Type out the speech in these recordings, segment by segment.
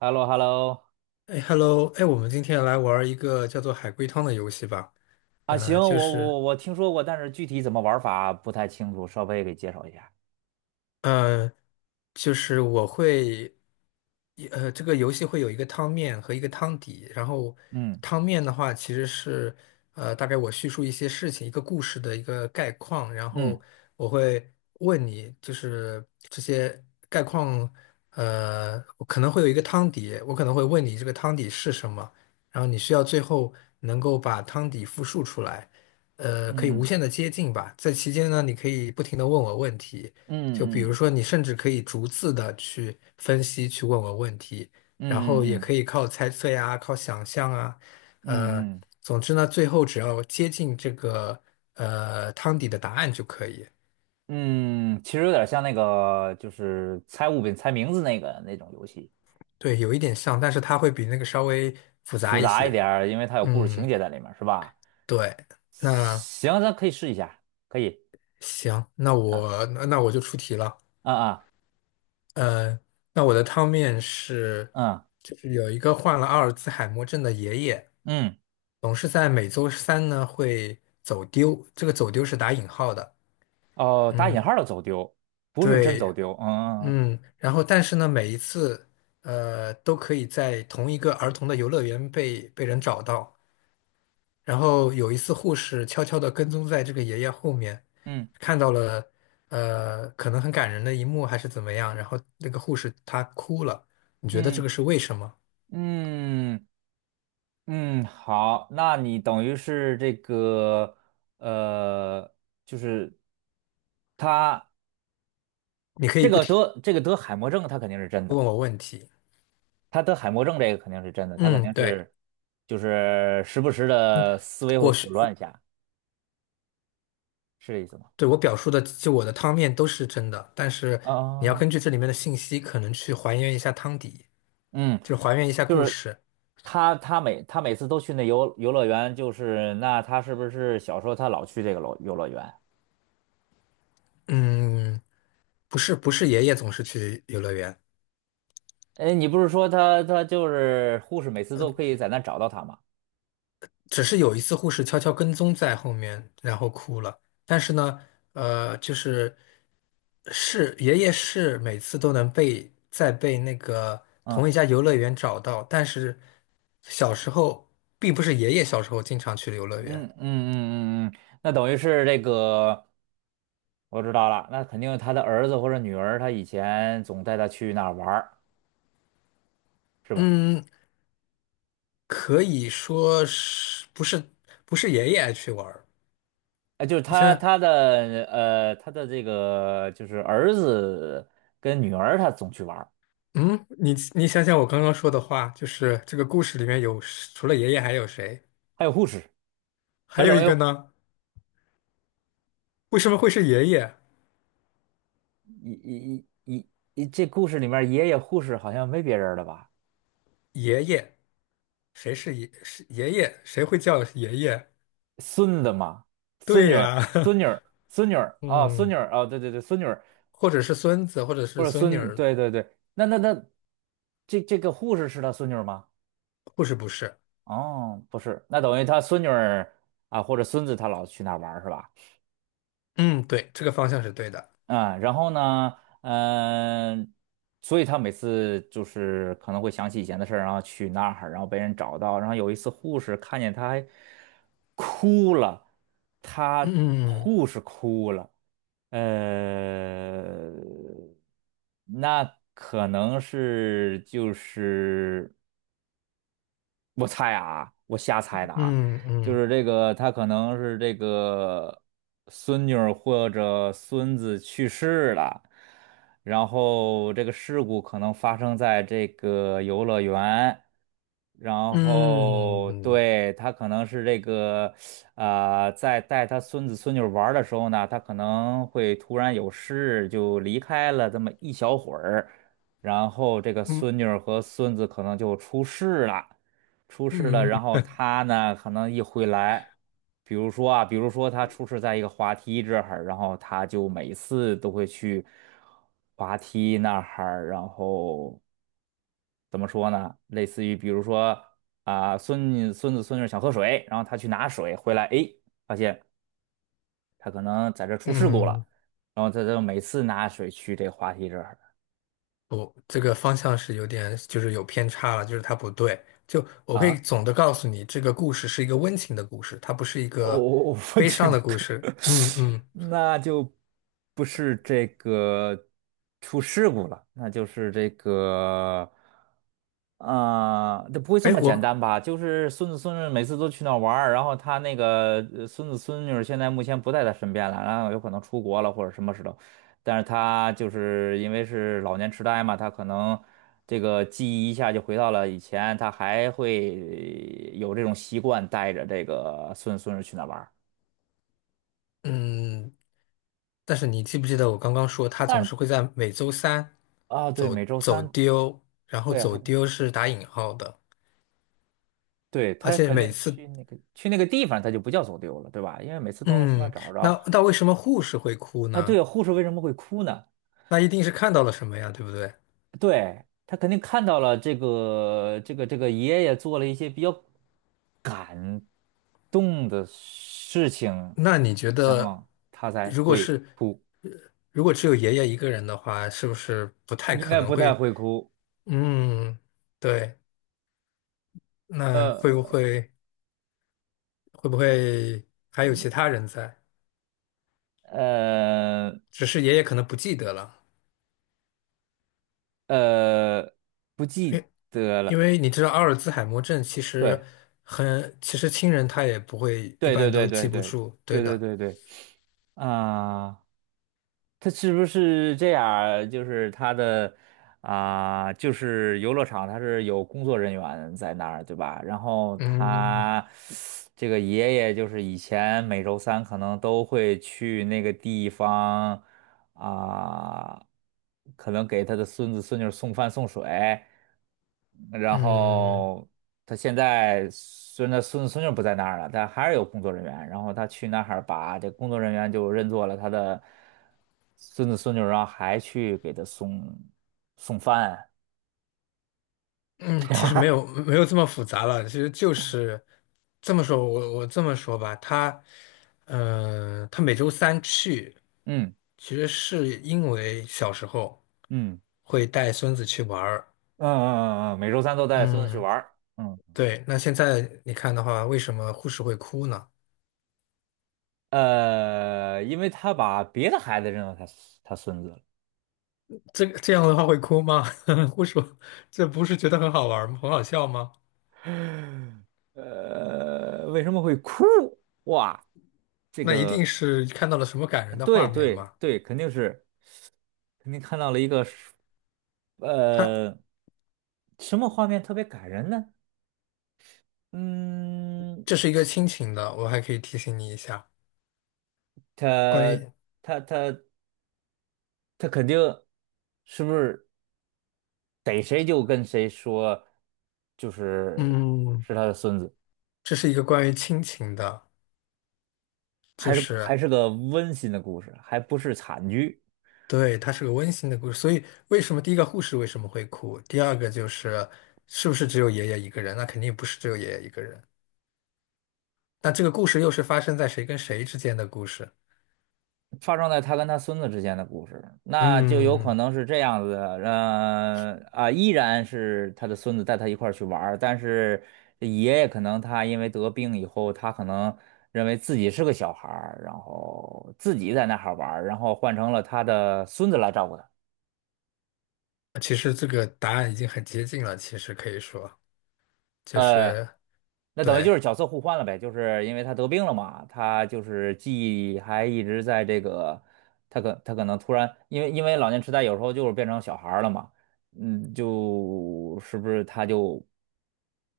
h e l l o h e l l o 哎，Hello，哎，我们今天来玩一个叫做海龟汤的游戏吧。啊，行，呃，我就是，我我听说过，但是具体怎么玩法不太清楚，稍微给介绍一下。呃，就是我会，呃，这个游戏会有一个汤面和一个汤底，然后嗯汤面的话其实是，大概我叙述一些事情、一个故事的一个概况，然嗯后我会问你，就是这些概况，我可能会有一个汤底，我可能会问你这个汤底是什么，然后你需要最后能够把汤底复述出来，可以无嗯限的接近吧，在期间呢，你可以不停的问我问题。嗯就比嗯如嗯说，你甚至可以逐字的去分析、去问我问题，然后也嗯可以靠猜测呀、靠想象啊，呃，嗯嗯总之呢，最后只要接近这个汤底的答案就可以。嗯嗯，其实有点像那个，就是猜物品、猜名字那个那种游戏，对，有一点像，但是它会比那个稍微复复杂一杂一些。点儿因为它有故事情嗯，节在里面，是吧？对。那行，咱可以试一下，可以。行，那啊我那那我就出题了。啊啊呃，那我的汤面是，嗯就是有一个患了阿尔兹海默症的爷爷。嗯，总是在每周三呢会走丢，这个走丢是打引号的。哦，打嗯，引号的走丢，不是真对。走丢。嗯嗯，然后但是呢，每一次都可以在同一个儿童的游乐园被人找到。然后有一次，护士悄悄地跟踪在这个爷爷后面，嗯看到了可能很感人的一幕还是怎么样，然后那个护士她哭了。你觉得这嗯个是为什么？嗯。嗯嗯，嗯，好，那你等于是这个，呃，就是他你可以这不个听。得这个得海默症，他肯定是真的，他得海默症这个肯定是真的，他肯嗯，定对。是就是时不时嗯，的思维会我是混乱一下，是这意思吗？对，我表述的，就我的汤面都是真的，但是你要啊，根据这里面的信息，可能去还原一下汤底，嗯，就是还原一下就故是事。他每次都去那游乐园，就是那他是不是小时候他老去这个游乐园？嗯，不是，不是爷爷总是去游乐园，哎，你不是说他就是护士每次都可以在那找到他吗？只是有一次护士悄悄跟踪在后面，然后哭了。但是呢，就是是爷爷是每次都能被在被那个同嗯。一家游乐园找到，但是小时候并不是爷爷小时候经常去游乐嗯园。嗯嗯嗯嗯，那等于是这个，我知道了，那肯定他的儿子或者女儿，他以前总带他去那儿玩儿，是吧？嗯，可以说是不是不是爷爷爱去玩儿？哎，就是你想他想，他的呃他的这个就是儿子跟女儿，他总去玩儿，嗯，你想想我刚刚说的话，就是这个故事里面有除了爷爷还有谁？还有护士，还他有等一于个呢？为什么会是爷爷？一一一一一这故事里面爷爷护士好像没别人了吧？爷爷，谁是爷？是爷爷？谁会叫爷爷？孙子嘛，孙女对呀，儿，孙女儿，孙女儿 啊，孙嗯，女儿啊，对对对，孙女儿。或者是孙子，或者或是者孙女孙，儿，对对对，那那那，这个护士是他孙女儿吗？不是不是？哦，不是，那等于他孙女儿啊，或者孙子，他老去那儿玩儿是吧？嗯，对，这个方向是对的。嗯，然后呢，嗯、所以他每次就是可能会想起以前的事儿，然后去那儿，然后被人找到，然后有一次护士看见他还哭了，他嗯护士哭了，呃，那可能是就是。我猜啊，我瞎猜的啊，嗯就嗯是这个，他可能是这个孙女儿或者孙子去世了，然后这个事故可能发生在这个游乐园，然嗯后嗯对，他可能是这个，在带他孙子孙女儿玩儿的时候呢，他可能会突然有事就离开了这么一小会儿，然后这个孙女嗯儿和孙子可能就出事了。出事了，嗯。然后他呢可能一回来，比如说他出事在一个滑梯这儿，然后他就每次都会去滑梯那儿，然后怎么说呢？类似于比如说啊，孙女孙子、孙女想喝水，然后他去拿水回来，诶，发现他可能在这儿出事故嗯，了，然后他就每次拿水去这滑梯这儿不，这个方向是有点，就是有偏差了，就是它不对。就我可以啊。总的告诉你，这个故事是一个温情的故事，它不是一哦，个我悲情伤的的故歌，事。嗯嗯，那就不是这个出事故了，那就是这个啊，不会这哎，么简单我吧？就是孙子孙女每次都去那儿玩儿然后他孙子孙女儿现在目前不在他身边了，然后有可能出国了或者什么时候，但是他就是因为是老年痴呆嘛，他可能这个记忆一下就回到了以前，他还会有这种习惯带着这个孙子孙女儿去那儿玩儿嗯，但是你记不记得我刚刚说，他但总是是会在每周三啊，对，走每周走三，丢，然后对，走还丢是打引号的，对而他且肯每定次去那个地方，他就不叫走丢了，对吧？因为每次都能从那儿嗯，找着。那那为什么护士会哭啊，呢？对，护士为什么会哭呢？那一定是看到了什么呀，对不对？对，他肯定看到了这个爷爷做了一些比较动的事情，那你觉然得，后他才如果会是？哭，如果只有爷爷一个人的话，是不是不太应可该能不太会？会哭。嗯，对，那会不呃会还有其他人在？呃只是爷爷可能不记得了，呃，不因记为得了。因为你知道阿尔兹海默症其实对很，其实亲人他也不会一对对般都对对记不对住，对对对的。对对啊。他是不是这样儿就是他的啊、就是游乐场，他是有工作人员在那儿，对吧？然后嗯他这个爷爷就是以前每周三可能都会去那个地方啊、可能给他的孙子孙女儿送饭送水，然嗯。后他现在虽然他孙子孙女不在那儿了，但还是有工作人员。然后他去那儿把这工作人员就认作了他的孙子孙女，然后还去给他送饭。嗯，其实没有这么复杂了，其实就是这么说，我这么说吧，他，嗯、他每周三去，嗯其实是因为小时候嗯会带孙子去玩儿，嗯嗯嗯嗯，每周三都带孙子去嗯，玩儿嗯对。那现在你看的话，为什么护士会哭呢？因为他把别的孩子认作他孙子了。这个这样的话会哭吗？护士，这不是觉得很好玩儿吗？很好笑吗？为什么会哭？哇，这那一定个。是看到了什么感人的对画面对吗？对，肯定是，肯定看到了一个是他呃，什么画面特别感人呢？嗯，这是一个亲情的，我还可以提醒你一下。他关于他他他肯定是不是逮谁就跟谁说，就是嗯，是他的孙子，这是一个关于亲情的，就还是是还是个温馨的故事，还不是惨剧。对，它是个温馨的故事。所以为什么第一个护士为什么会哭？第二个就是是不是只有爷爷一个人？那肯定不是只有爷爷一个人。那这个故事又是发生在谁跟谁之间的故事？发生在他跟他孙子之间的故事，那就有可嗯，能是这样子的，依然是他的孙子带他一块儿去玩儿，但是爷爷可能他因为得病以后，他可能认为自己是个小孩儿，然后自己在那哈玩儿，然后换成了他的孙子来照顾他。其实这个答案已经很接近了。其实可以说就呃，是那等于就对，是角色互换了呗，就是因为他得病了嘛，他就是记忆还一直在这个，他可能突然，因为老年痴呆有时候就是变成小孩儿了嘛，嗯，就是不是他就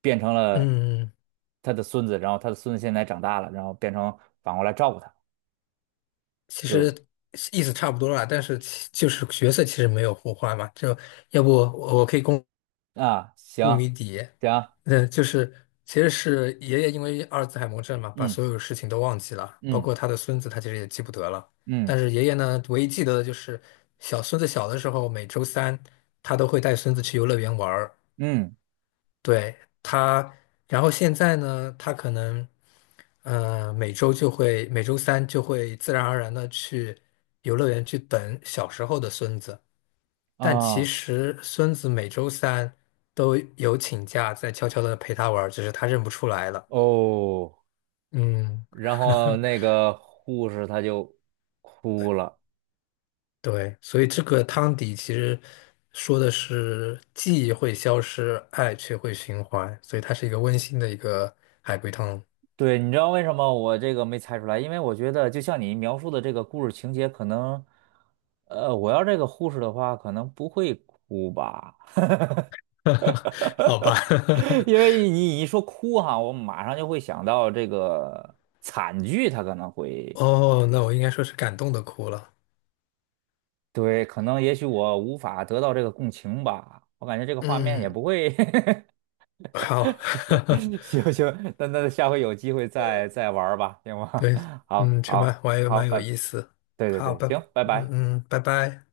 变成了嗯，他的孙子，然后他的孙子现在长大了，然后变成反过来照顾他，其实就意思差不多了，但是其就是角色其实没有互换嘛。就要不我可以公。啊，雾谜行底，行，嗯，就是其实是爷爷因为阿尔兹海默症嘛，把嗯所有事情都忘记了，包嗯括他的孙子，他其实也记不得了。嗯但是爷爷呢，唯一记得的就是小孙子小的时候，每周三他都会带孙子去游乐园玩儿。嗯对，他，然后现在呢，他可能，每周就会每周三就会自然而然的去游乐园去等小时候的孙子。但其啊实孙子每周三都有请假，在悄悄的陪他玩儿，只是他认不出来了。哦。嗯，然后那个护士她就哭了。对，所以这个汤底其实说的是记忆会消失，爱却会循环，所以它是一个温馨的一个海龟汤。对，你知道为什么我这个没猜出来？因为我觉得就像你描述的这个故事情节，可能，我要这个护士的话，可能不会哭吧。好吧，因 为你一说哭哈，我马上就会想到这个惨剧，它可能会，哦，那我应该说是感动的哭了。对，可能也许我无法得到这个共情吧，我感觉这个画面也嗯，不会 好，行 行，那下回有机会再玩儿吧，行吗？对，好，嗯，这好，蛮我也好，蛮有拜，意思。对对好，对，拜，行，拜拜。嗯嗯，拜拜。